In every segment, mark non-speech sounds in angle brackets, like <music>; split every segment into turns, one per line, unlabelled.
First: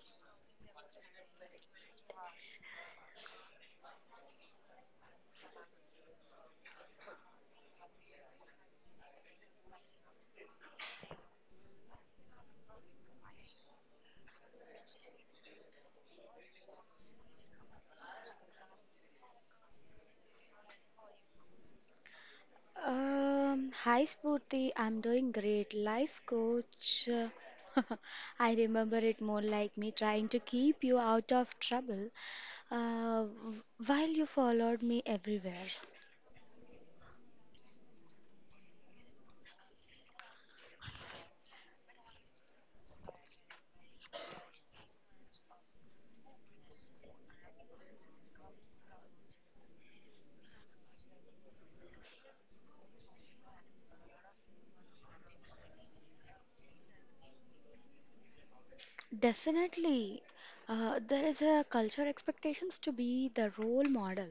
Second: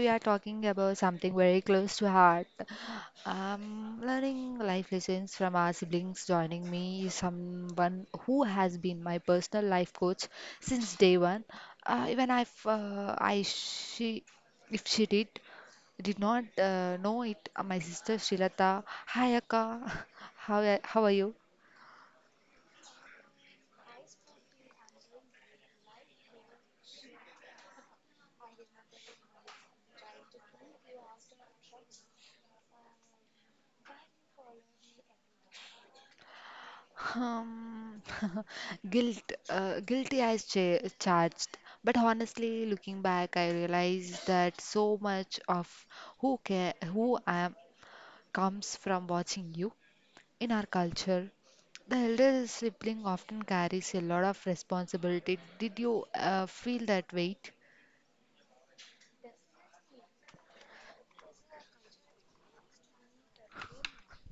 we are talking about something very close to heart. Learning life lessons from our siblings. Joining me is someone who has been my personal life coach since day one. Even if I she if she did not know it, my sister Shilata. Hi Akka, <laughs> how are you?
Hi Spurti, I'm doing great. Life coach. <laughs> I remember it more like me trying to keep you out of trouble while you followed me everywhere.
Um, <laughs> guilt, guilty as charged. But honestly, looking back, I realized that so much of who I am comes from watching you in our culture. The elder sibling often carries a lot of responsibility. Did you feel that weight?
Definitely. There is a culture expectations to be the role model,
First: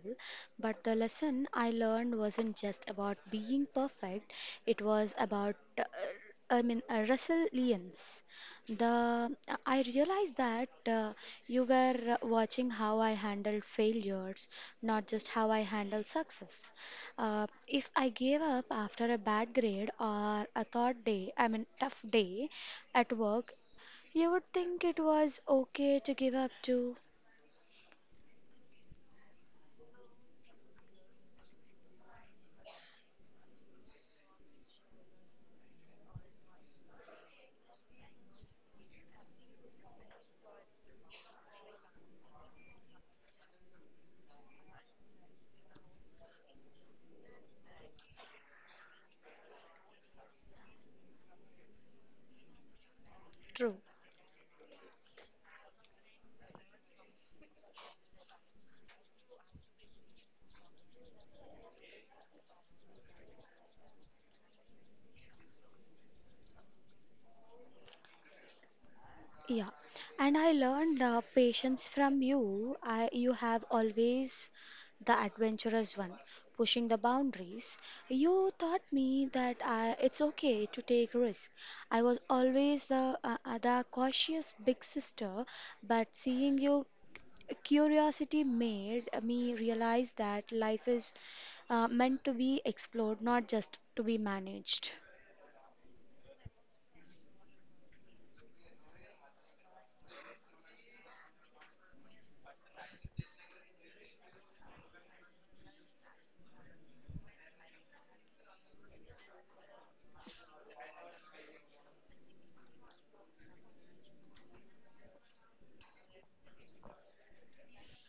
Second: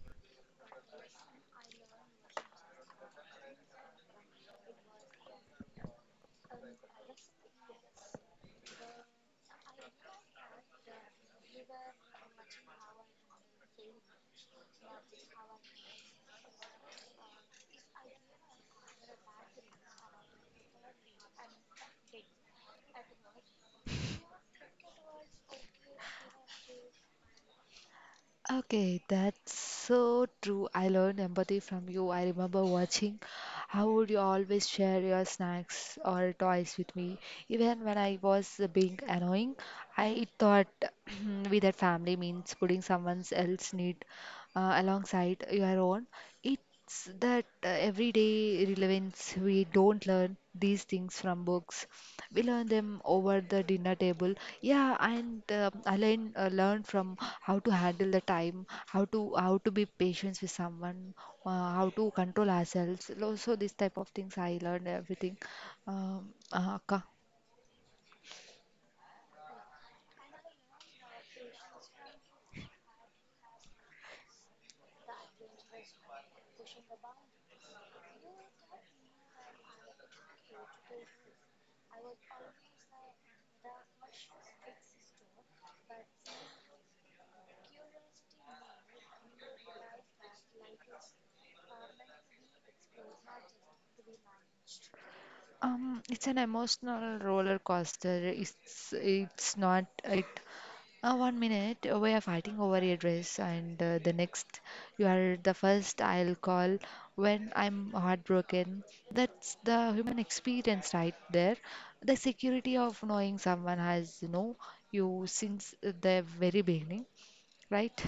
but the lesson I learned wasn't just about being perfect, it was about I mean resilience. The I realized that you were watching how I handled failures, not just how I handle success. If I gave up after a bad grade or a thought day, I mean tough day at work, you would think it was okay to give up too.
Okay, that's so true. I learned empathy from you. I remember watching how would you always share your snacks or toys with me. Even when I was being annoying, I thought <clears throat> with that family means putting someone else's need alongside your own. It's that everyday relevance. We don't learn these things from books, we learn them over the
True.
dinner table. Yeah, and I learn from how to handle the time, how to be patient with someone, how to control ourselves. So this type of things I learned everything. um, uh, ka-
Yeah, and I learned patience from you. You have always the adventurous one, pushing the boundaries. You taught me that it's okay to take risks. I was always the cautious big sister, but seeing you, curiosity made me realize that life is meant to be explored, not just to be managed.
it's an emotional roller coaster. It's it's not it 1 minute, we are fighting over your dress, and the next, you are the first I'll call when I'm heartbroken. That's the human experience right there. The security of knowing someone has, you know, you since the very beginning, right?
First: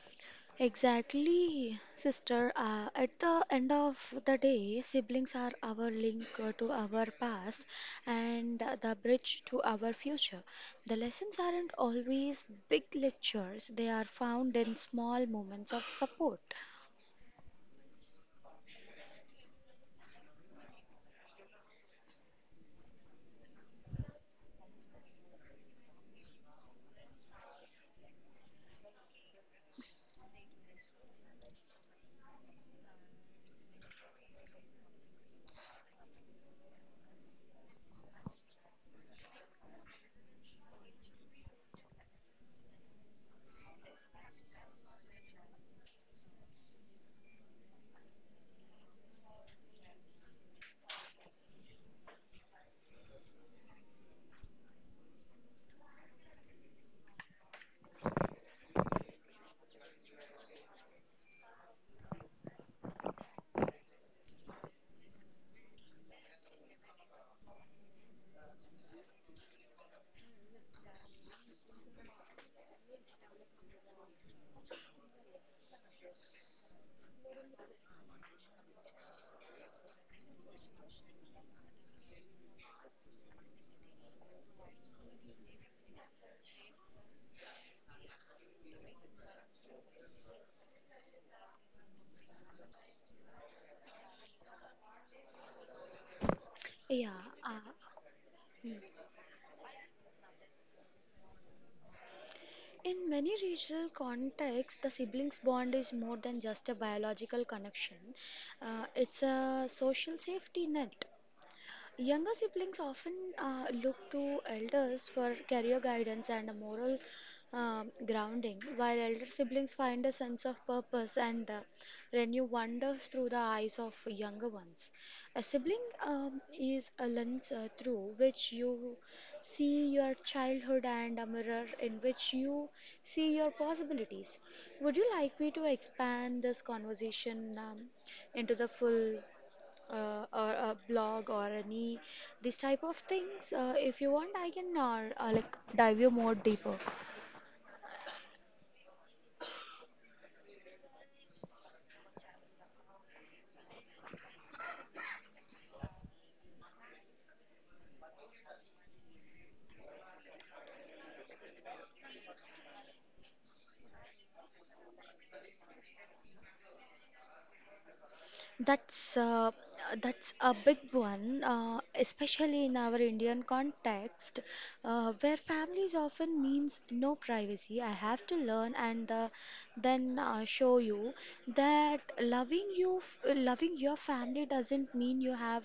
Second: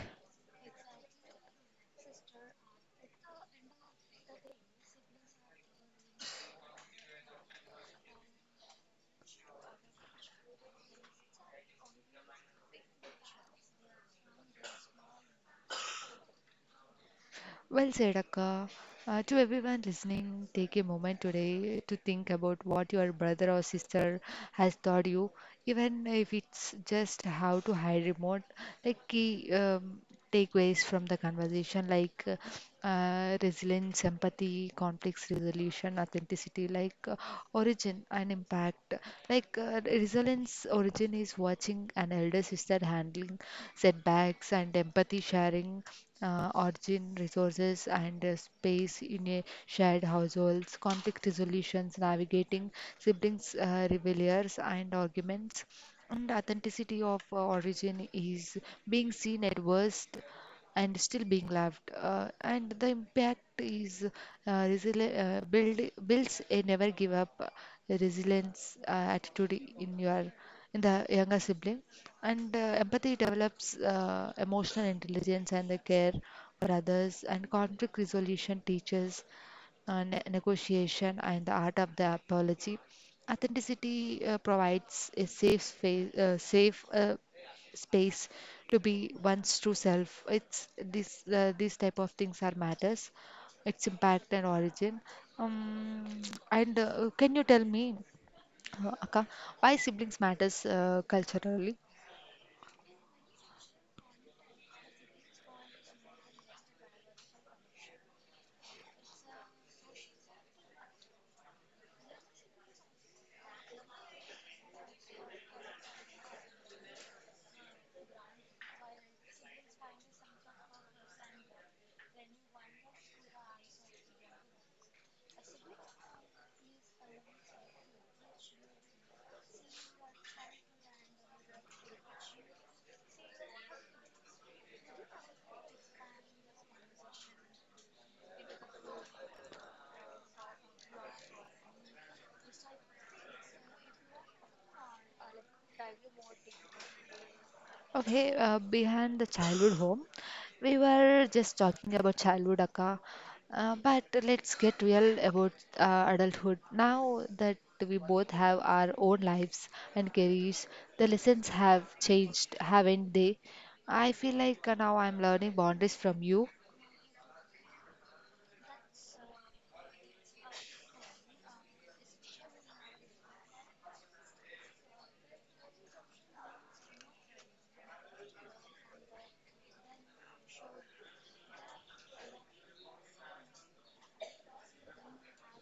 Exactly, sister. At the end of the day, siblings are our link to our past and the bridge to our future. The lessons aren't always big lectures, they are found in small moments of support.
Well said, Akka. To everyone listening, take a moment today to think about what your brother or sister has taught you, even if it's just how to hide remote. Like key takeaways from the conversation, like resilience, empathy, conflict resolution, authenticity, identity, like origin and impact. Like resilience origin is watching an elder sister handling setbacks, and empathy sharing origin resources and space in a shared households, conflict resolutions navigating siblings rebellions and arguments, and authenticity of origin is being seen at worst and still being loved. And the impact is builds a never give up resilience attitude in your, in the younger sibling. And empathy develops emotional intelligence and the care for others. And conflict resolution teaches negotiation, and the art of the apology. Authenticity provides a safe space to be one's true self. It's this these type of things are matters, its impact and origin. Um, and
Yeah.
Can you
Uh,
tell me, Akka, why siblings matters culturally?
in many regional contexts, the siblings bond is more than just a biological connection. It's a social safety net. Younger siblings often look to elders for career guidance and a moral grounding, while elder siblings find a sense of purpose and renew wonders through the eyes of younger ones. A sibling is a lens through which you see your childhood and a mirror in which you see your possibilities. Would you like me to expand this conversation into the full? Or a blog or any this type of things if you want I can like dive you more deeper.
Okay, behind the childhood home, we were just talking about childhood, Akka. But let's get real about adulthood. Now that we both have our own lives and careers, the lessons have changed, haven't they? I feel like now I'm learning boundaries from you.
That's uh, that's a big one, especially in our Indian context, where families often means no privacy. I have to learn and then show you that loving you, loving your family doesn't mean you have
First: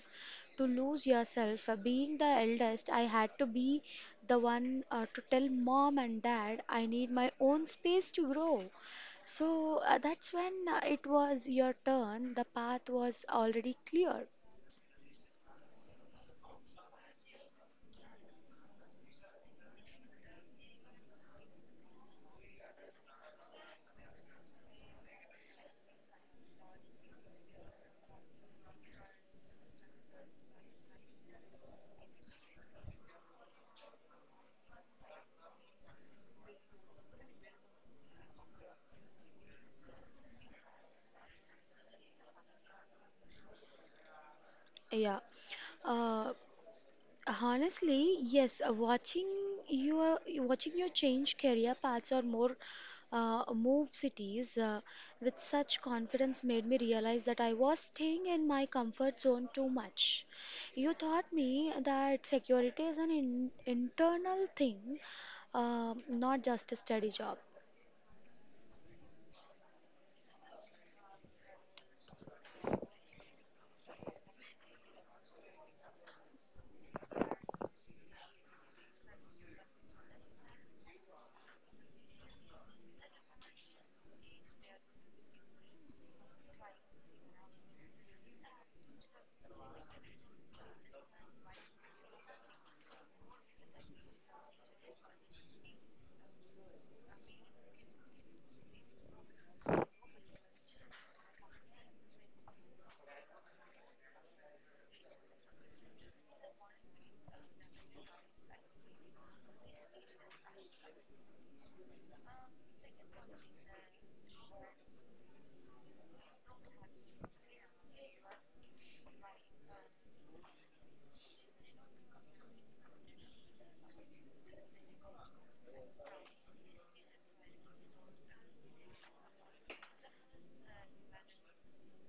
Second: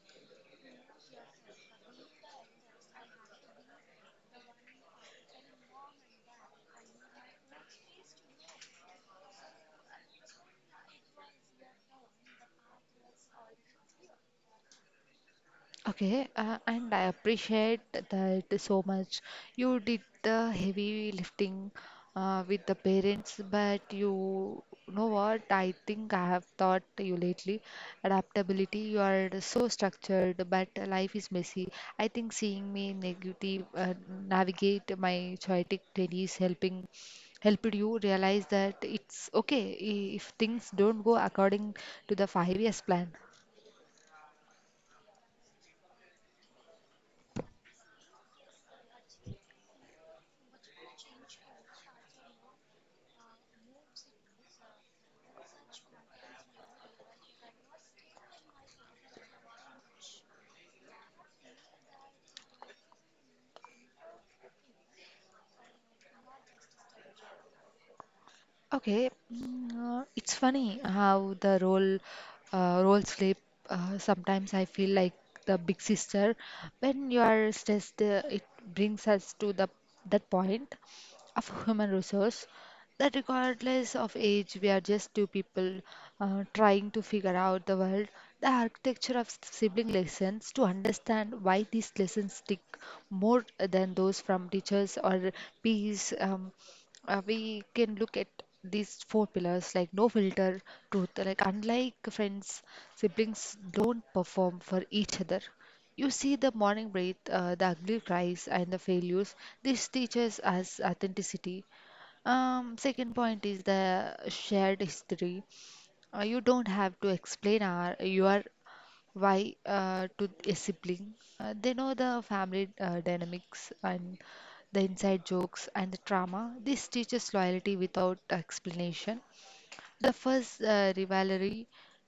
to lose yourself. Being the eldest, I had to be the one to tell mom and dad I need my own space to grow. So that's when it was your turn. The path was already clear.
Okay, and I appreciate that so much. You did the heavy lifting with the parents, but you know what? I think I have taught you lately adaptability. You are so structured, but life is messy. I think seeing me negative navigate my chaotic days helping helped you realize that it's okay if things don't go according to the 5 years plan.
Yeah. Uh, honestly, yes. Watching your change career paths or more move cities with such confidence made me realize that I was staying in my comfort zone too much. You taught me that security is an in internal thing, not just a steady job.
Okay, mm, it's funny how the role slip. Sometimes I feel like the big sister. When you are stressed, it brings us to the that point of <laughs> human resource, that regardless of age, we are just two people trying to figure out the world. The architecture of sibling lessons, to understand why these lessons stick more than those from teachers or peers. We can look at these four pillars, like no filter truth, like unlike friends, siblings don't perform for each other. You see the morning breath, the ugly cries and the failures. This teaches us authenticity. Second point is the shared history. You don't have to explain your why to a sibling. They know the family dynamics and the inside jokes and the trauma. This teaches loyalty without explanation. The first rivalry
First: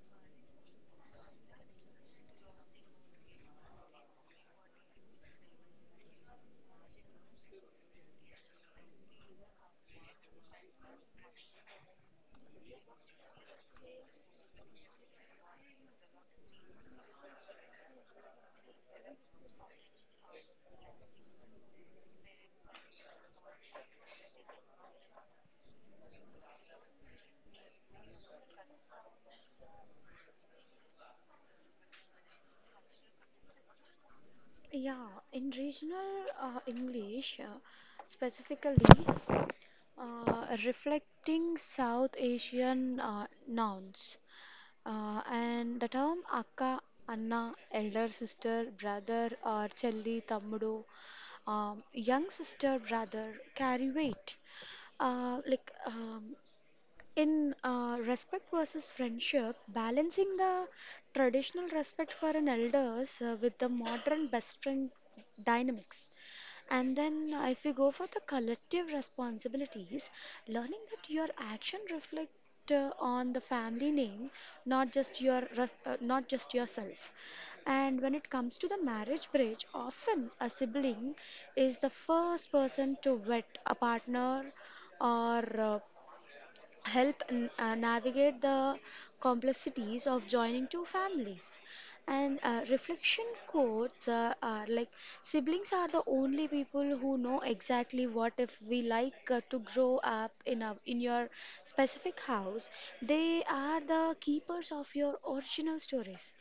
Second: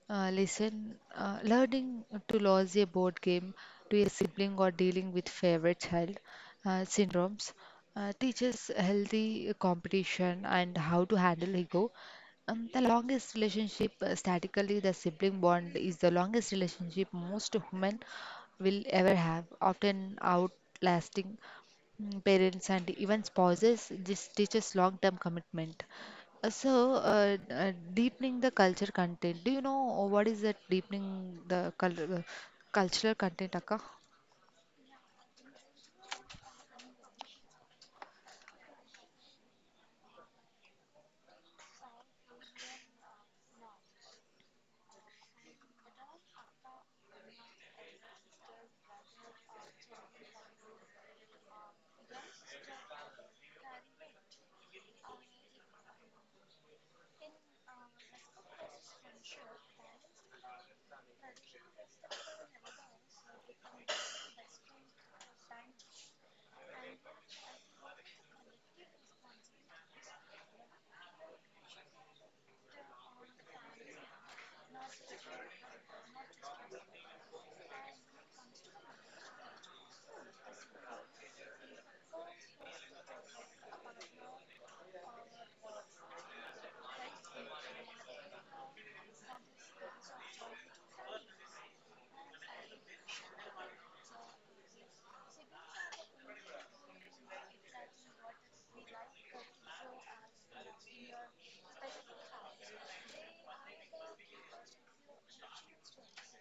lesson, learning to lose a board game to a sibling, or dealing with favorite child syndromes, teaches healthy competition and how to handle ego. The longest relationship, statically, the sibling bond is the longest relationship most women will ever have, often outlasting mm, parents and even spouses. This teaches long term commitment. So deepening the culture content. Do you know what is that deepening the cultural content, Akka?
Yeah, in regional English, specifically reflecting South Asian nouns, and the term akka, anna, elder sister, brother, or chelli, tammudu, young sister, brother, carry weight. Like in respect versus friendship, balancing the traditional respect for an elders with the modern best friend dynamics. And then, if we go for the collective responsibilities, learning that your action reflect on the family name, not just not just yourself. And when it comes to the marriage bridge, often a sibling is the first person to vet a partner or help navigate the complexities of joining two families. And reflection quotes are like siblings are the only people who know exactly what if we like to grow up in your specific house. They are the keepers of your original stories.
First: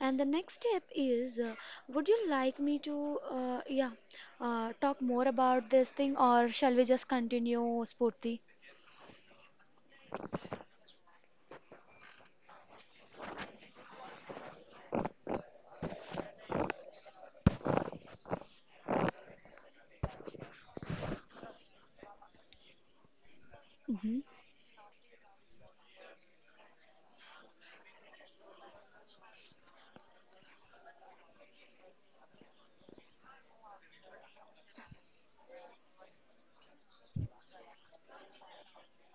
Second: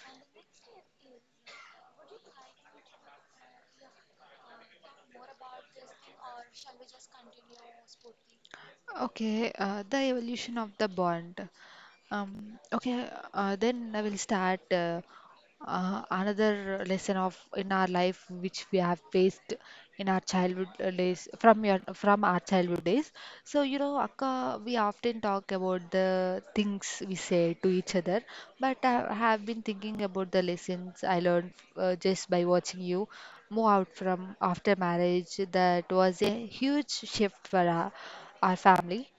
And the next step is, would you like me to yeah, talk more about this thing, or shall we just continue, Spurti?
Okay, the evolution of the bond. Okay, then I will start. Another lesson of in our life which we have faced in our childhood days from our childhood days. So you know
Hmm.
Akka, we often talk about the things we say to each other, but I have been thinking about the lessons I learned just by watching you move out from after marriage. That was a huge shift for our family.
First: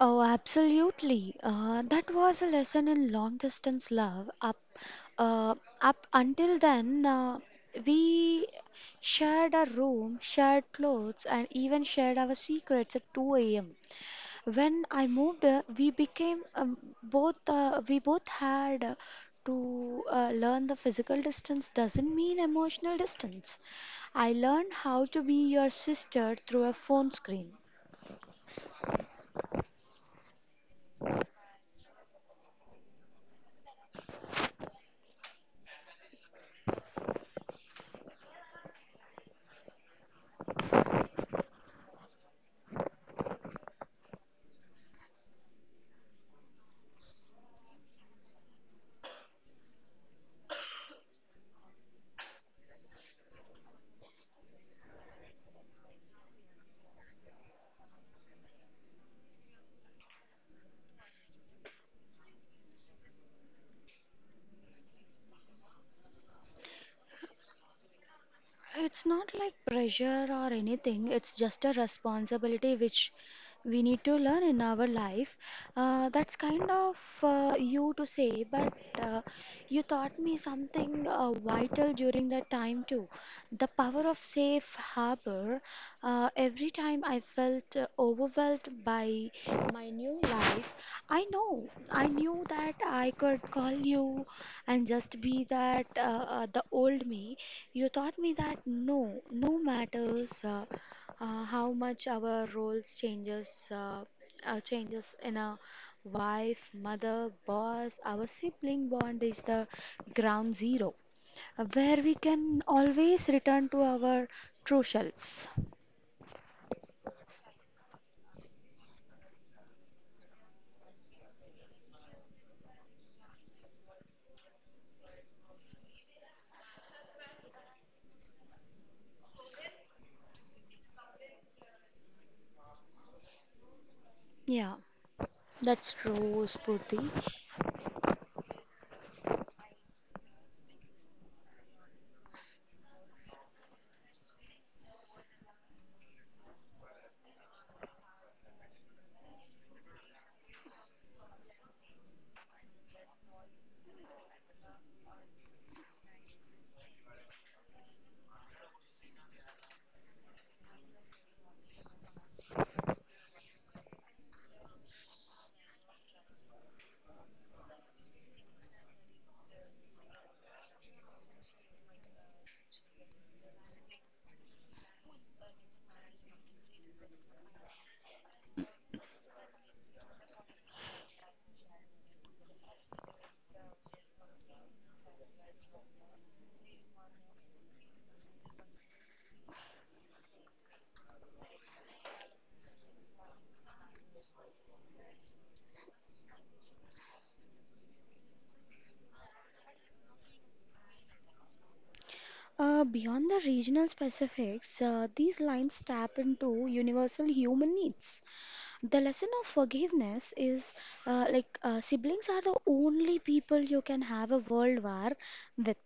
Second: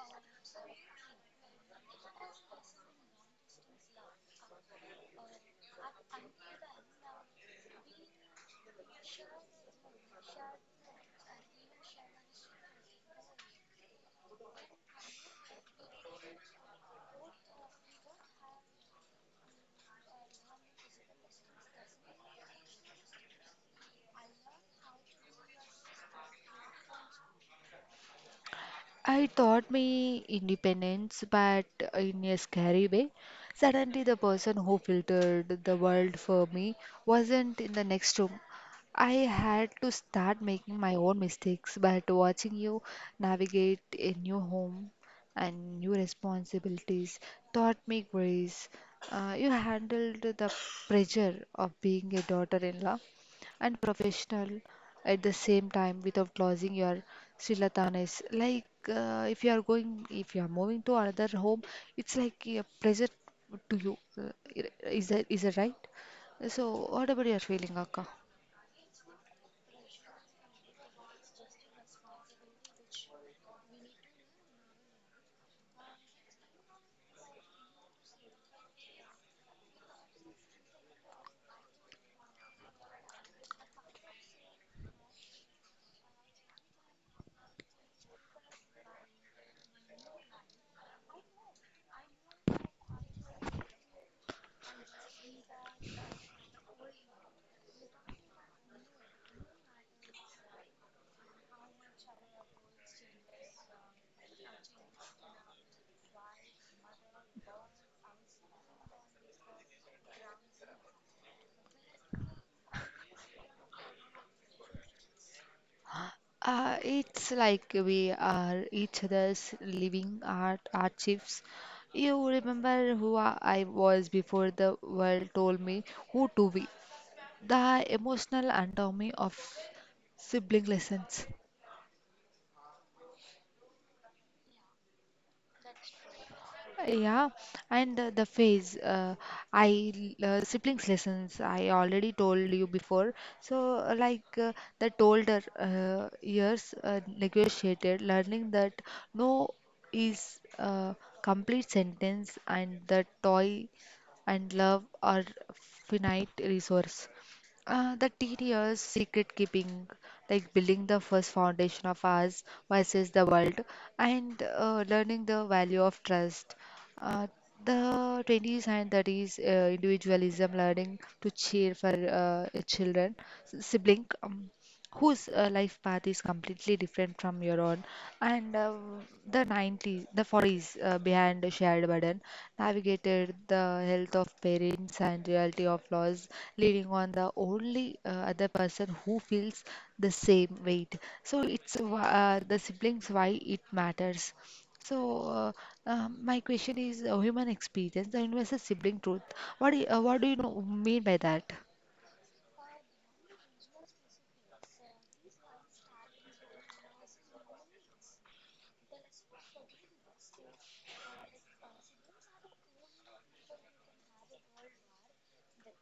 Oh, absolutely. That was a lesson in long distance love. Uh, up until then, we shared a room, shared clothes, and even shared our secrets at 2 a.m. When I moved, we became both. We both had to learn the physical distance doesn't mean emotional distance. I learned how to be your sister through a phone screen.
I taught me independence, but in a scary way. Suddenly, the person who filtered the world for me wasn't in the next room. I had to start making my own mistakes, but watching you navigate a new home and new responsibilities taught me grace. You handled the pressure of being a daughter-in-law and professional at the same time without losing your srilatanis. Like if you are moving to another home, it's like a pressure to you. Is that right? So what about your feeling, Akka?
It's not like pressure or anything, it's just a responsibility which we need to learn in our life. That's kind of you to say, but uh, you taught me something vital during that time too. The power of safe harbor. Every time I felt overwhelmed by my new life, I knew that I could call you and just be that the old me. You taught me that no matters how much our roles changes changes in a wife, mother, boss, our sibling bond is the ground zero where we can always return to our true selves.
It's like we are each other's living art archives. You remember who I was before the world told me who to be. The emotional anatomy of sibling lessons.
Yeah, that's true, Spurti.
Yeah, and the siblings lessons I already told you before. So uh, like uh, that older years negotiated, learning that no is a complete sentence, and the toy and love are finite resource. The teen years, secret keeping, like building the first foundation of ours versus the world, and learning the value of trust. Uh, the 20s and 30s, individualism, learning to cheer for sibling. Whose life path is completely different from your own. And the 90s, the 40s, behind the shared burden, navigated the health of parents and reality of loss, leading on the only other person who feels the same weight. So it's the siblings why it matters. so uh, my question is, human experience, the universal sibling truth, what do you, mean by that?
Beyond the regional specifics, these lines tap into universal human needs. The lesson of forgiveness is like siblings are the only people you can have a world war with.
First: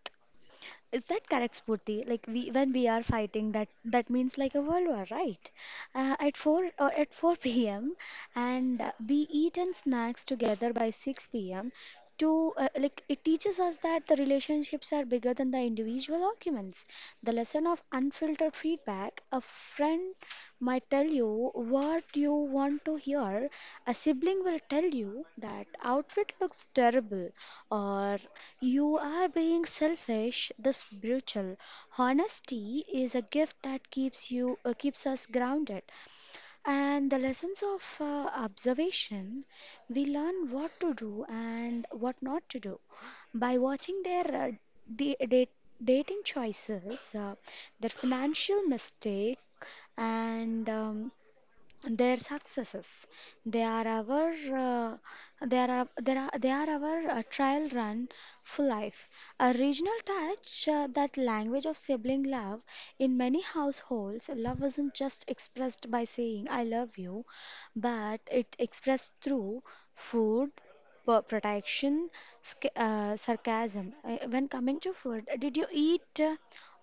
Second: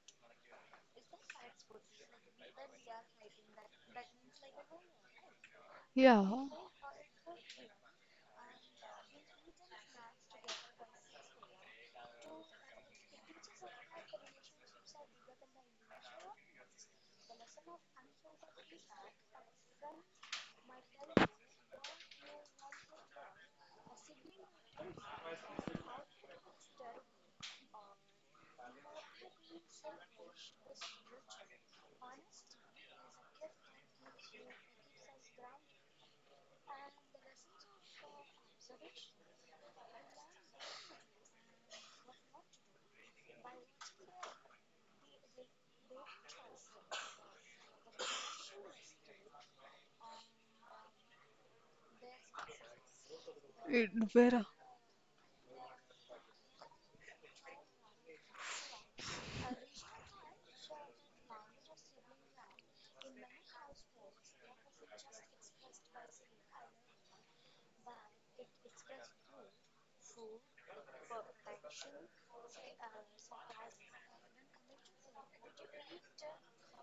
Is that correct, Spurti? Like we When we are fighting, that means like a world war, right? Uh,
Yeah,
at four or at four <laughs> p.m. and we eat and snacks together by six p.m. To Like it teaches us that the relationships are bigger than the individual arguments. The lesson of unfiltered feedback, a friend might tell you what you want to hear. A sibling will tell you that outfit looks terrible or you are being selfish. The spiritual honesty is a gift that keeps us grounded. And the lessons of observation, we learn what to do and what not to do by watching their da- da- dating choices, their financial mistake, and their successes. They are
it
our,
where.
uh, they are our trial run for life. A regional touch, that language of sibling love. In many households, love isn't just expressed by saying "I love you," but it expressed through food, protection, sarcasm. When coming to food, did you eat? uh,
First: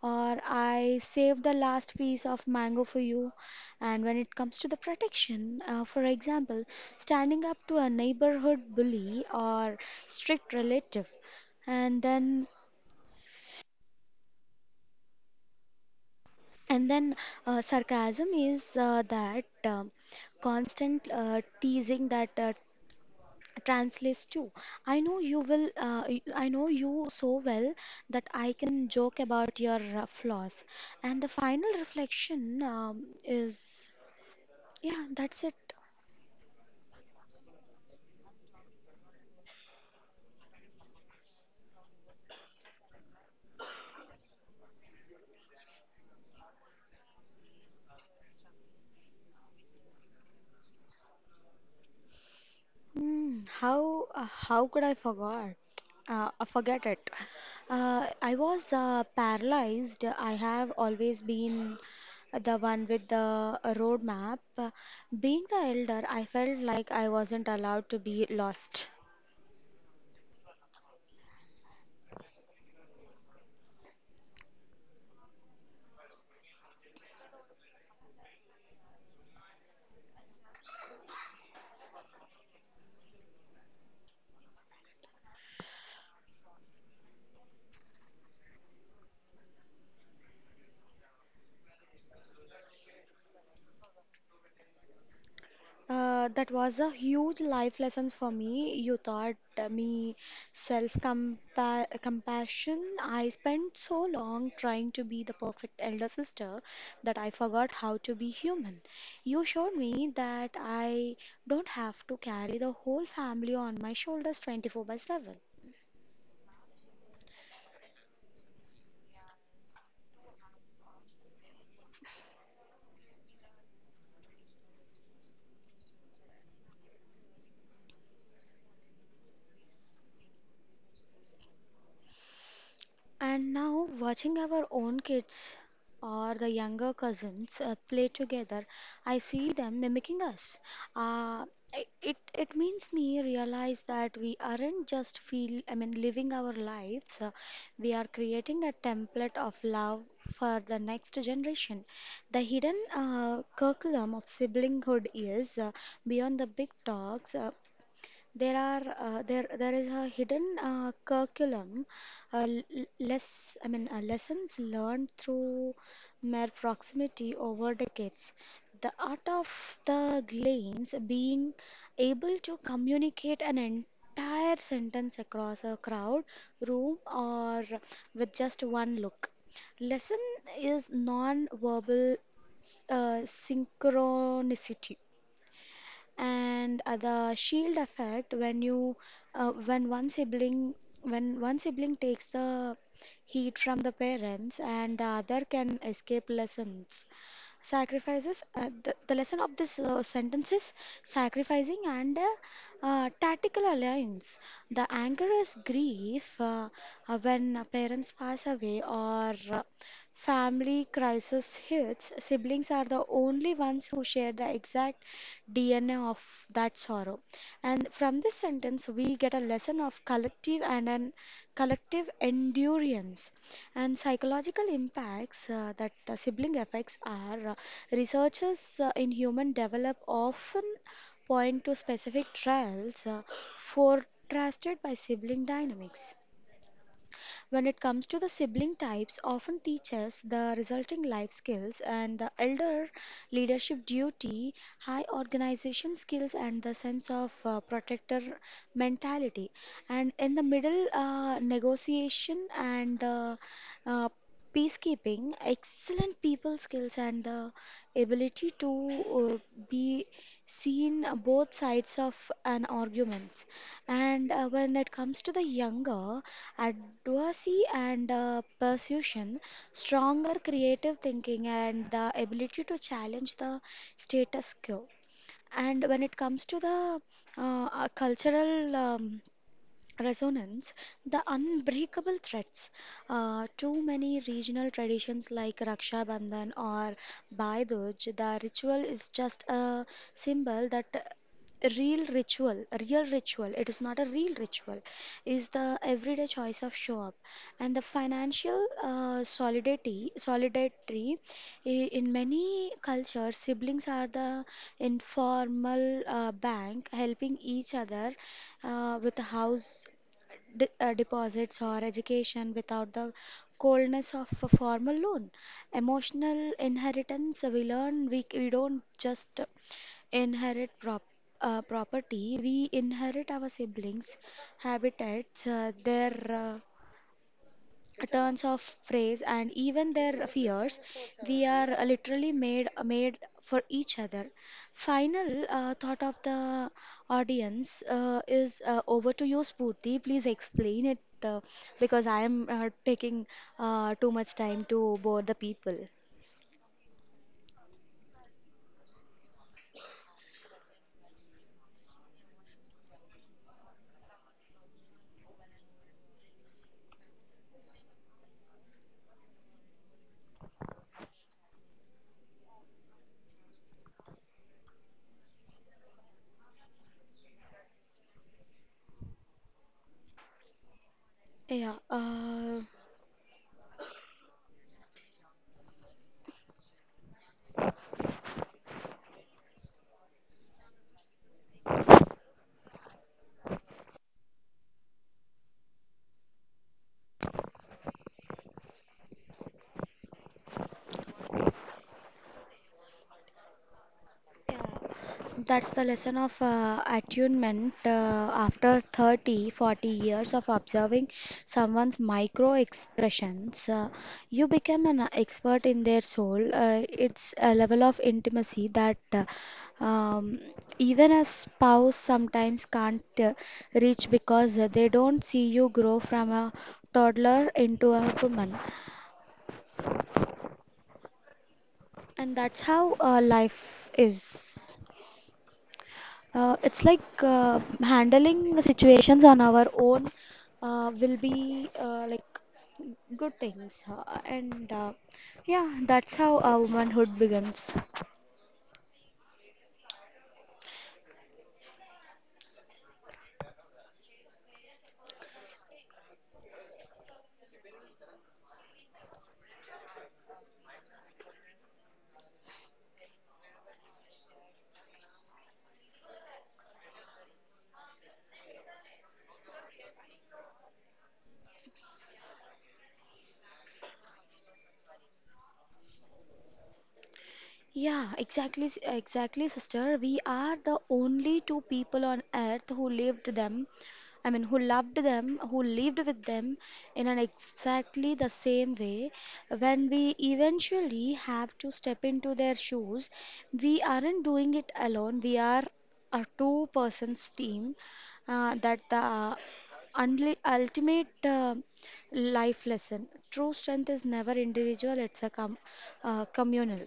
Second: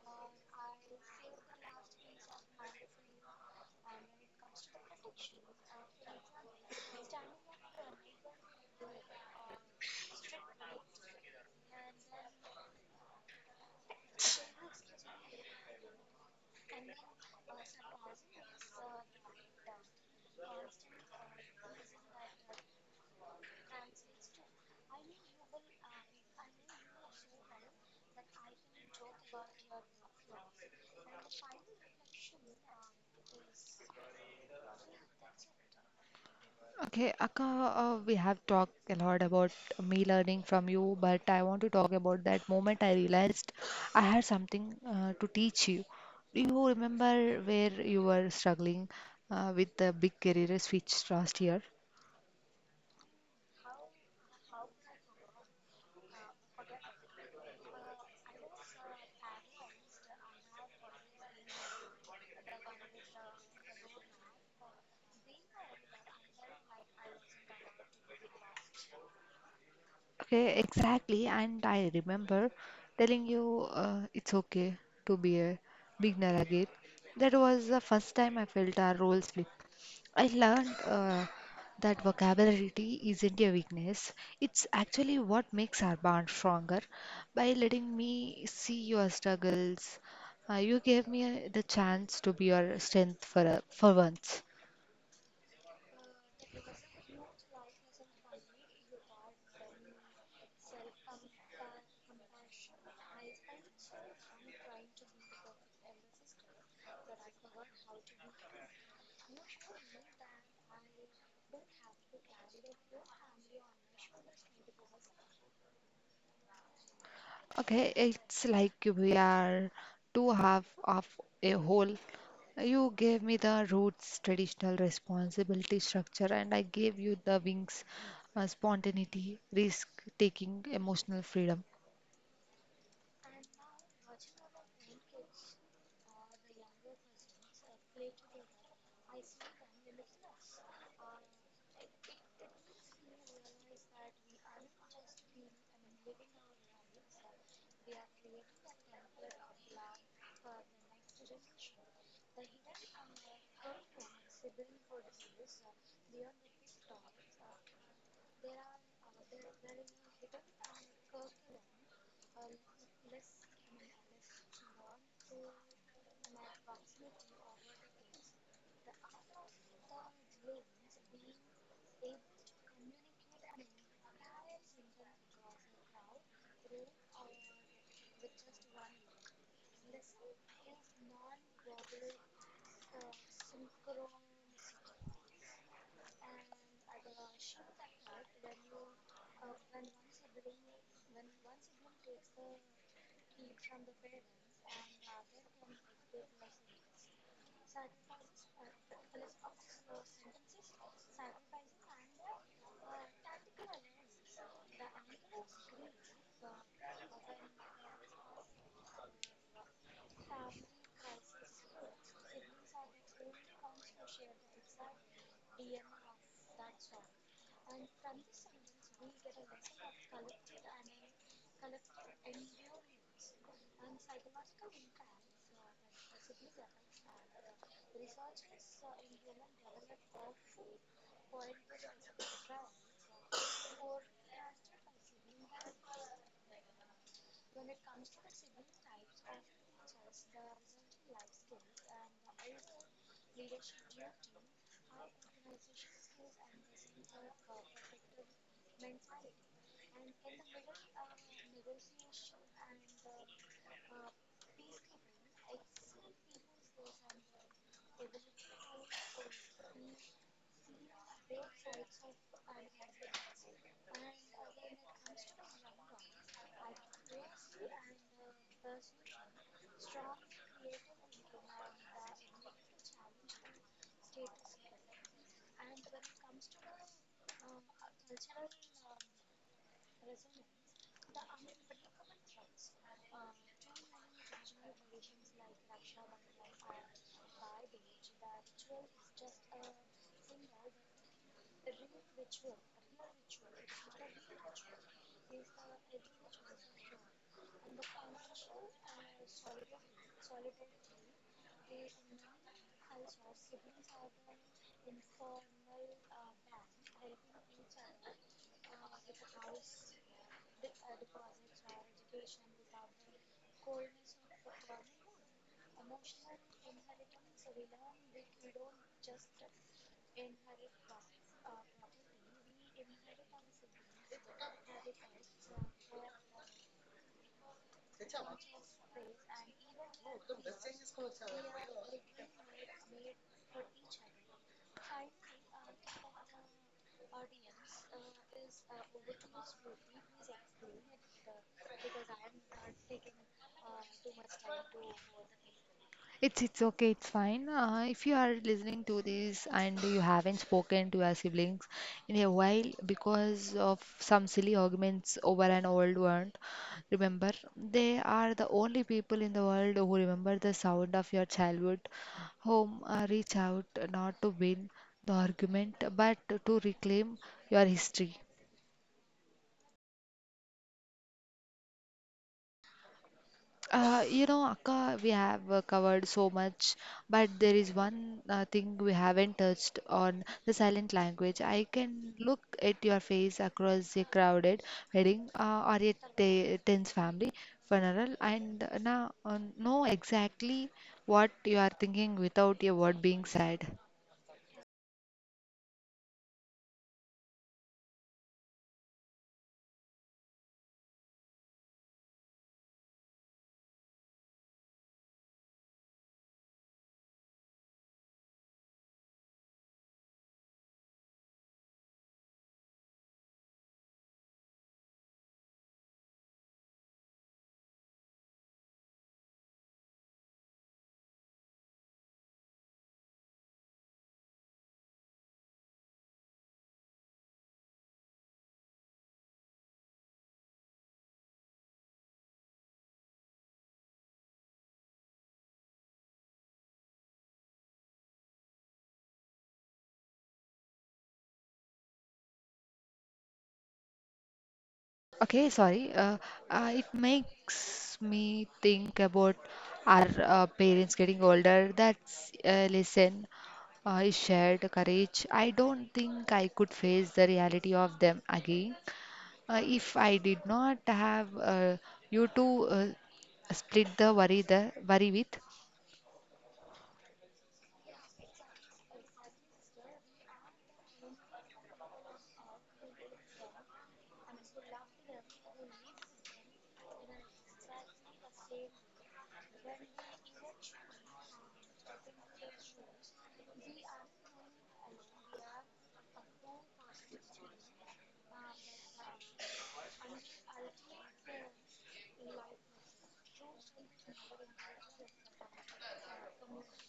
Or I saved the last piece of mango for you. And when it comes to the protection, for example, standing up to a neighborhood bully or strict relative, and then and then sarcasm is that constant teasing that translates to I know you so well that I can joke about your flaws. And the final reflection is yeah, that's it.
Okay, Akka, we have talked a lot about me learning from you, but I want to talk about that moment I realized I had something to teach you. Do you remember where you were struggling with the big career switch last year?
Hmm, how could I forgot? Forget it. I was paralyzed. I have always been the one with the roadmap. Being the elder, I felt like I wasn't allowed to be lost.
Okay, exactly. And I remember telling you it's okay to be a beginner again. That was the first time I felt a role slip. I learned that vocabulary isn't a weakness, it's actually what makes our bond stronger. By letting me see your struggles, you gave me the chance to be your strength for once.
That was a huge life lesson for me. You taught me self-compassion. I spent so long trying to be the perfect elder sister that I forgot how to be human. You showed me that I don't have to carry the whole family on my shoulders 24 by 7.
Okay, it's like we are two half of a whole. You gave me the roots, traditional responsibility structure, and I gave you the wings, spontaneity, risk taking, emotional freedom.
And now, watching our own kids or the younger cousins play together, I see them mimicking us. Uh, i- it it means me realize that we aren't just feel I mean living our lives. We are creating a template of love for the next generation. The hidden curriculum of siblinghood is beyond the big talks. There are there there is a hidden curriculum, l- l- less I mean lessons learned through mere proximity over decades. The art of the Glens being able to communicate an entire sentence across a crowd, room, or with just one look. Lesson is non-verbal synchronicity and the shield effect uh, when one sibling when one sibling takes the heat from the parents and the other can escape. Lessons, sacrifices, the lesson of this sentence is sacrificing and tactical alliance. The anger is grief. When parents pass away or family crisis hits, siblings are the only ones who share the exact DNA of that sorrow. And from this sentence, we get a lesson of collective and an collective endurance and psychological impacts that sibling effects are researchers in human develop often point to specific trials forecasted by sibling dynamics. When it comes to the sibling types, often teaches the resulting life skills and the elder leadership duty, high organization skills, and the sense of protector mentality. And in the middle, negotiation and uh, peacekeeping, excellent people skills, and the ability to be seen both sides of an arguments. And when it comes to the younger, advocacy and persuasion, stronger creative thinking, and the ability to challenge the status quo. And when it comes to the cultural resonance, the unbreakable threads. Too many regional traditions like Raksha Bandhan or Bhai Dooj, the ritual is just a symbol that real ritual, it is not a real ritual, is the everyday choice of show up. And the financial solidarity in many cultures, siblings are the informal bank helping each other with a house deposits or education without the coldness of a formal loan. Emotional inheritance, we learn we, c- we don't just inherit property. We inherit our siblings' habitats, their turns of phrase and even their fears. We are literally made for each other. Final thought of the audience is, over to you, Spurti, please explain it, because I am taking too much time to bore the people.
It's okay, it's fine. If you are listening to this and you haven't spoken to your siblings in a while because of some silly arguments over an old one, remember, they are the only people in the world who remember the sound of your childhood home. Reach out not to win the argument, but to reclaim your history.
Yeah.
You know, Akka, we have covered so much, but there is one thing we haven't touched on: the silent language. I can look at your face across a crowded wedding or a te tense family funeral, and now know exactly what you are thinking without a word being said.
Yeah, that's the lesson of attunement. After 30, 40 years of observing someone's micro expressions, you become an expert in their soul. It's a level of intimacy that um, even a spouse sometimes can't reach because they don't see you grow from a toddler into a woman. And that's how life is. It's like handling situations on our own will be like good things, and yeah, that's how our womanhood begins.
Okay, sorry. It makes me think about our parents getting older. That's listen, is shared courage. I don't think I could face the reality of them again if I did not have you to split the worry with.
Yeah, exactly, exactly, sister. We are the only two people on earth who lived them. I mean, who loved them, who lived with them in an exactly the same way. When we eventually have to step into their shoes, we aren't doing it alone. We are a two persons team, that the unli ultimate life lesson. True strength is never individual, it's a com communal.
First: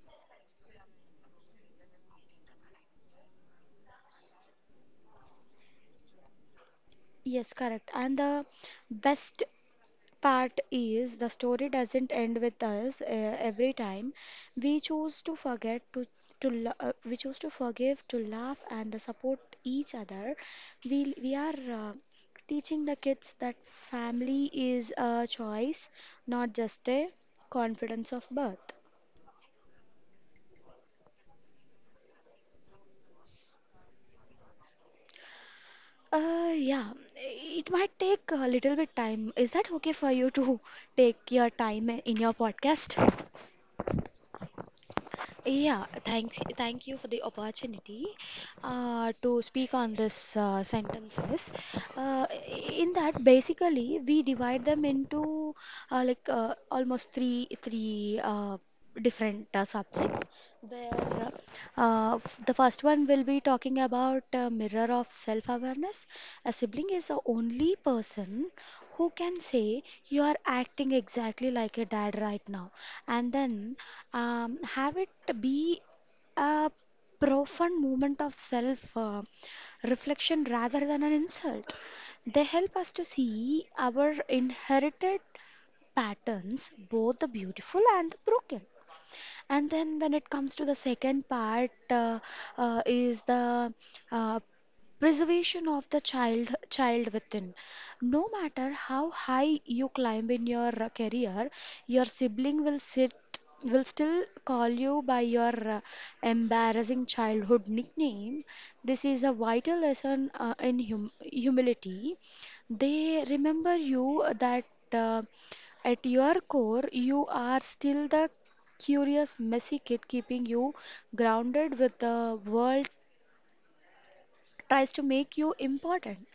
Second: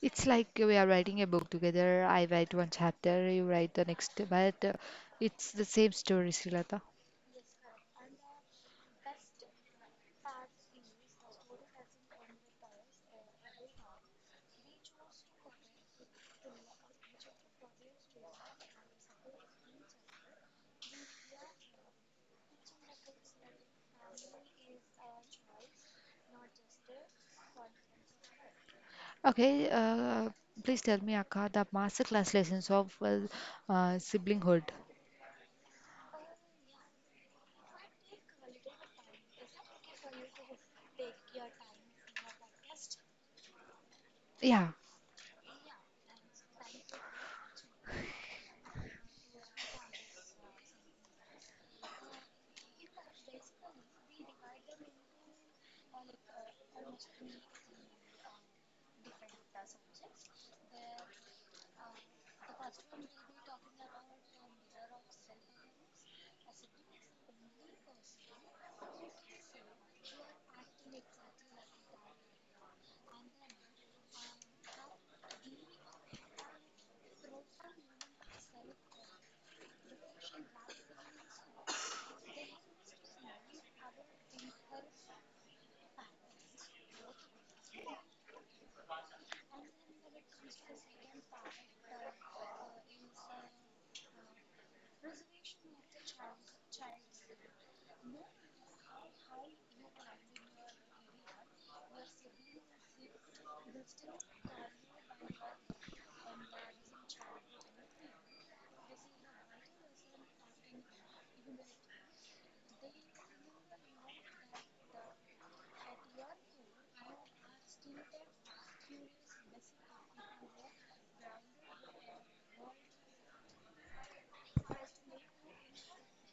It's like we are writing a book together. I write one chapter, you write the next, but it's the same story, Srilata.
Yes, correct. And the best part is the story doesn't end with us, every time. We choose to forget to we choose to forgive, to laugh, and the support each other. We are teaching the kids that family is a choice, not just a confidence of birth.
Okay, please tell me, Akka, the masterclass lessons of well, siblinghood.
Yeah, it might take a little bit time. Is that okay for you to <laughs> take your time in your podcast?
Yeah.
Yeah, thanks. Thank you for the opportunity to speak on this sentences. Uh, in that, basically, we divide them into almost three different subjects. There, the first one will be talking about mirror of self-awareness. A sibling is the only person who can say you are acting exactly like a dad right now, and then have it be a profound moment of self reflection rather than an insult. They help us to see our inherited patterns, both the beautiful and the broken. And then when it comes to the second part, is the uh, preservation of the child within. No matter how high you climb in your career, your sibling will sit will still call you by your embarrassing childhood nickname. This is a vital lesson in humility. They remember you that uh, at your core, you are still the curious, messy kid, keeping you grounded with the world tries to make you important.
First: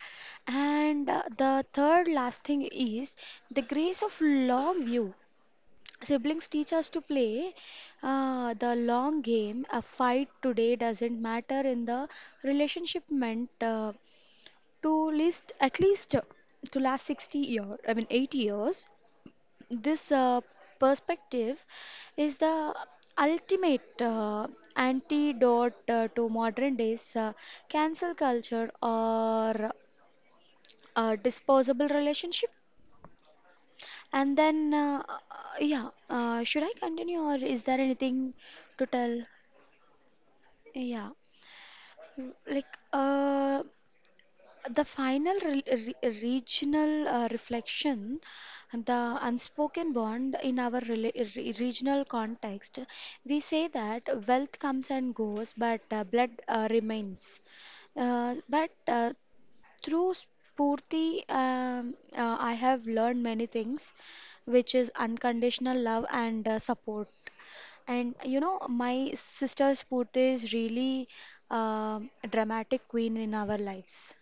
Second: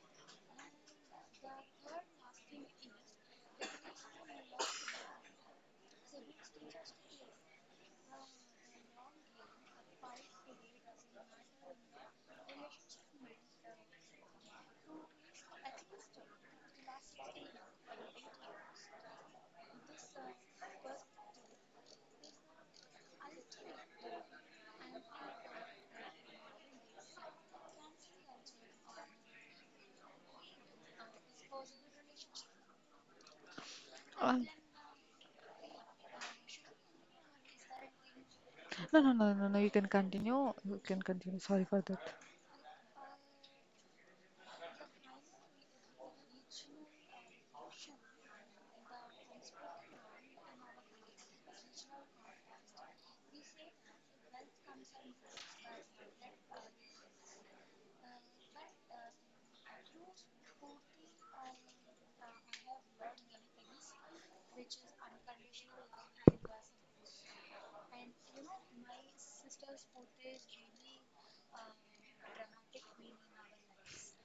And the third last thing is the grace of long view. Siblings teach us to play the long game. A fight today doesn't matter in the relationship meant to list at least, to last 60 years, I mean 80 years. This perspective is the ultimate antidote to modern days cancel culture or disposable relationship. And
Um,
then Yeah, should I continue or is there anything to
no, no,
tell?
no, no, no. You can continue. You can
Yeah.
continue. Sorry for that.
Mm, like uh The final re re regional reflection, the unspoken bond in our rela re regional context, we say that wealth comes and goes, but blood remains. But Through Spurti, I have learned many things, which is unconditional love and support. And you know, my sister Spurti is really dramatic queen in our lives.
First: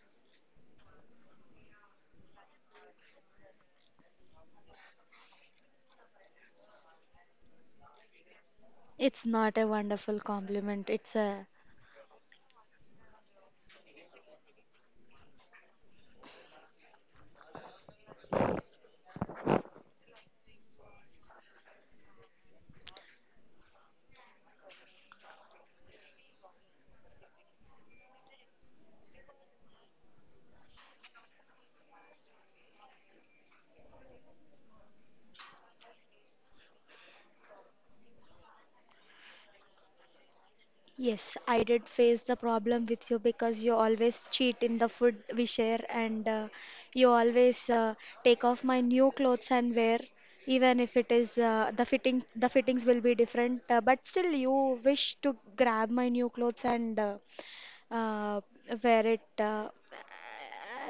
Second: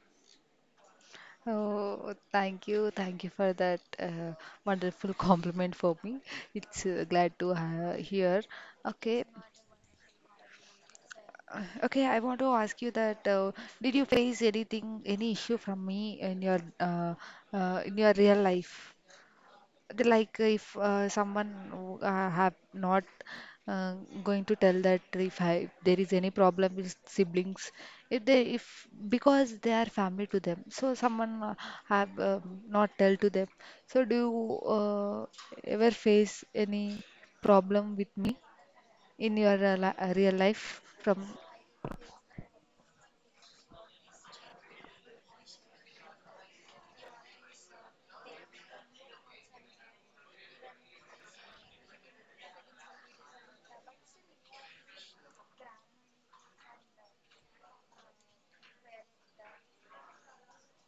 Oh, thank you for that wonderful <laughs> compliment for me. It's glad to ha hear. Okay,
It's not a wonderful compliment. It's a—
okay. I want to ask you that did you face anything, any issue from me in your real life? Like if someone have not uh, going to tell that if I, there is any problem with siblings, if they if because they are family to them, so someone have not tell to them. So do you ever face any problem with me in your real life from?
Yes, I did face the problem with you because you always cheat in the food we share, and you always take off my new clothes and wear, even if it is the fitting. The fittings will be different, but still you wish to grab my new clothes and uh, where it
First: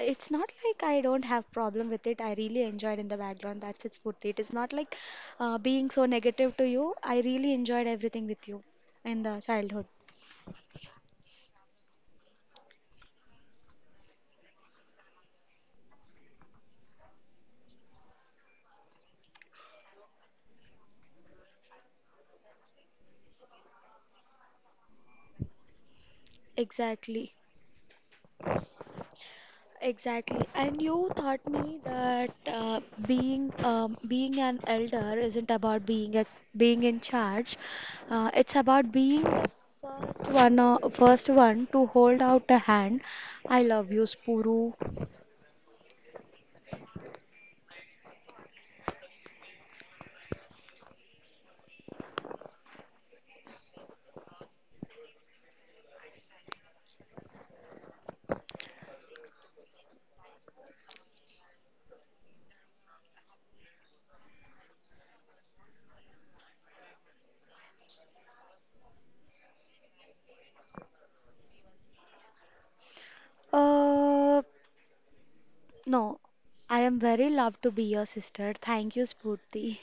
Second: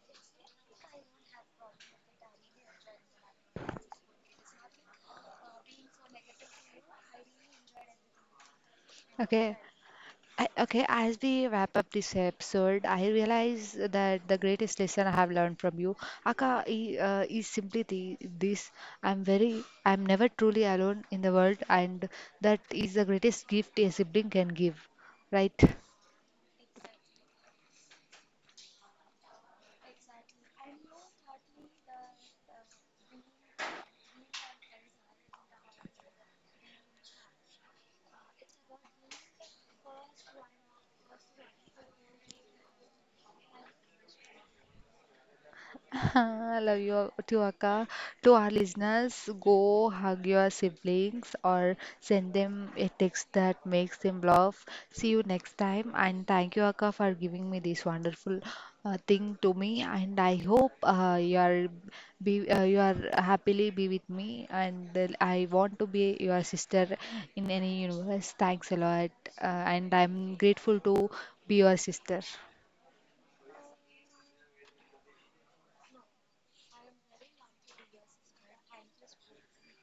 it's not like I don't have problem with it. I really enjoyed in the background. That's it, Spurti. It is not like being so negative to you. I really enjoyed everything with you in the
Okay,
childhood.
I, okay, as we wrap up this episode, I realize that the greatest lesson I have learned from you, Akka, is simply this: I'm never truly alone in the world, and that is the greatest gift a sibling can give, right?
Exactly. Exactly. And you taught me that being an elder isn't about being in charge. It's about being the first one to hold out a hand. I love you, Spuru.
<laughs> I love you to Akka. To our listeners, go hug your siblings or send them a text that makes them laugh. See you next time. And thank you, Akka, for giving me this wonderful thing to me. And I hope you are happily be with me. And I want to be your sister in any universe. Thanks a lot, uh, and I'm grateful to be your sister.
Uh, no, I am very loved to be your sister. Thank you, Spurti.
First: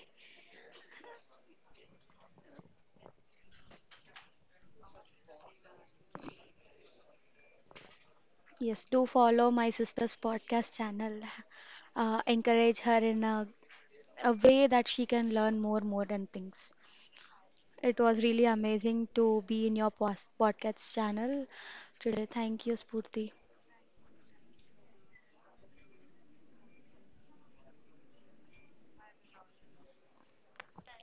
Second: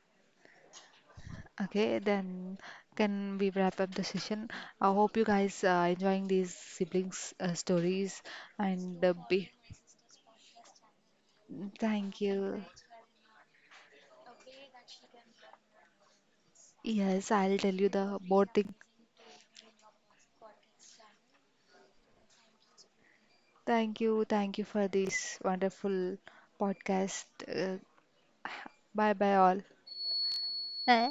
Okay, then can we wrap up the session? I hope you guys are enjoying these siblings stories,
Yes,
and
do follow
be
my sister's podcast channel.
thank you.
Encourage her in a way that she can learn more than things.
Yes, I'll tell you
It
the
was really
more thing.
amazing to be in your podcast channel today. Thank you, Spurti.
Thank you for this wonderful podcast. <sighs> Bye bye all.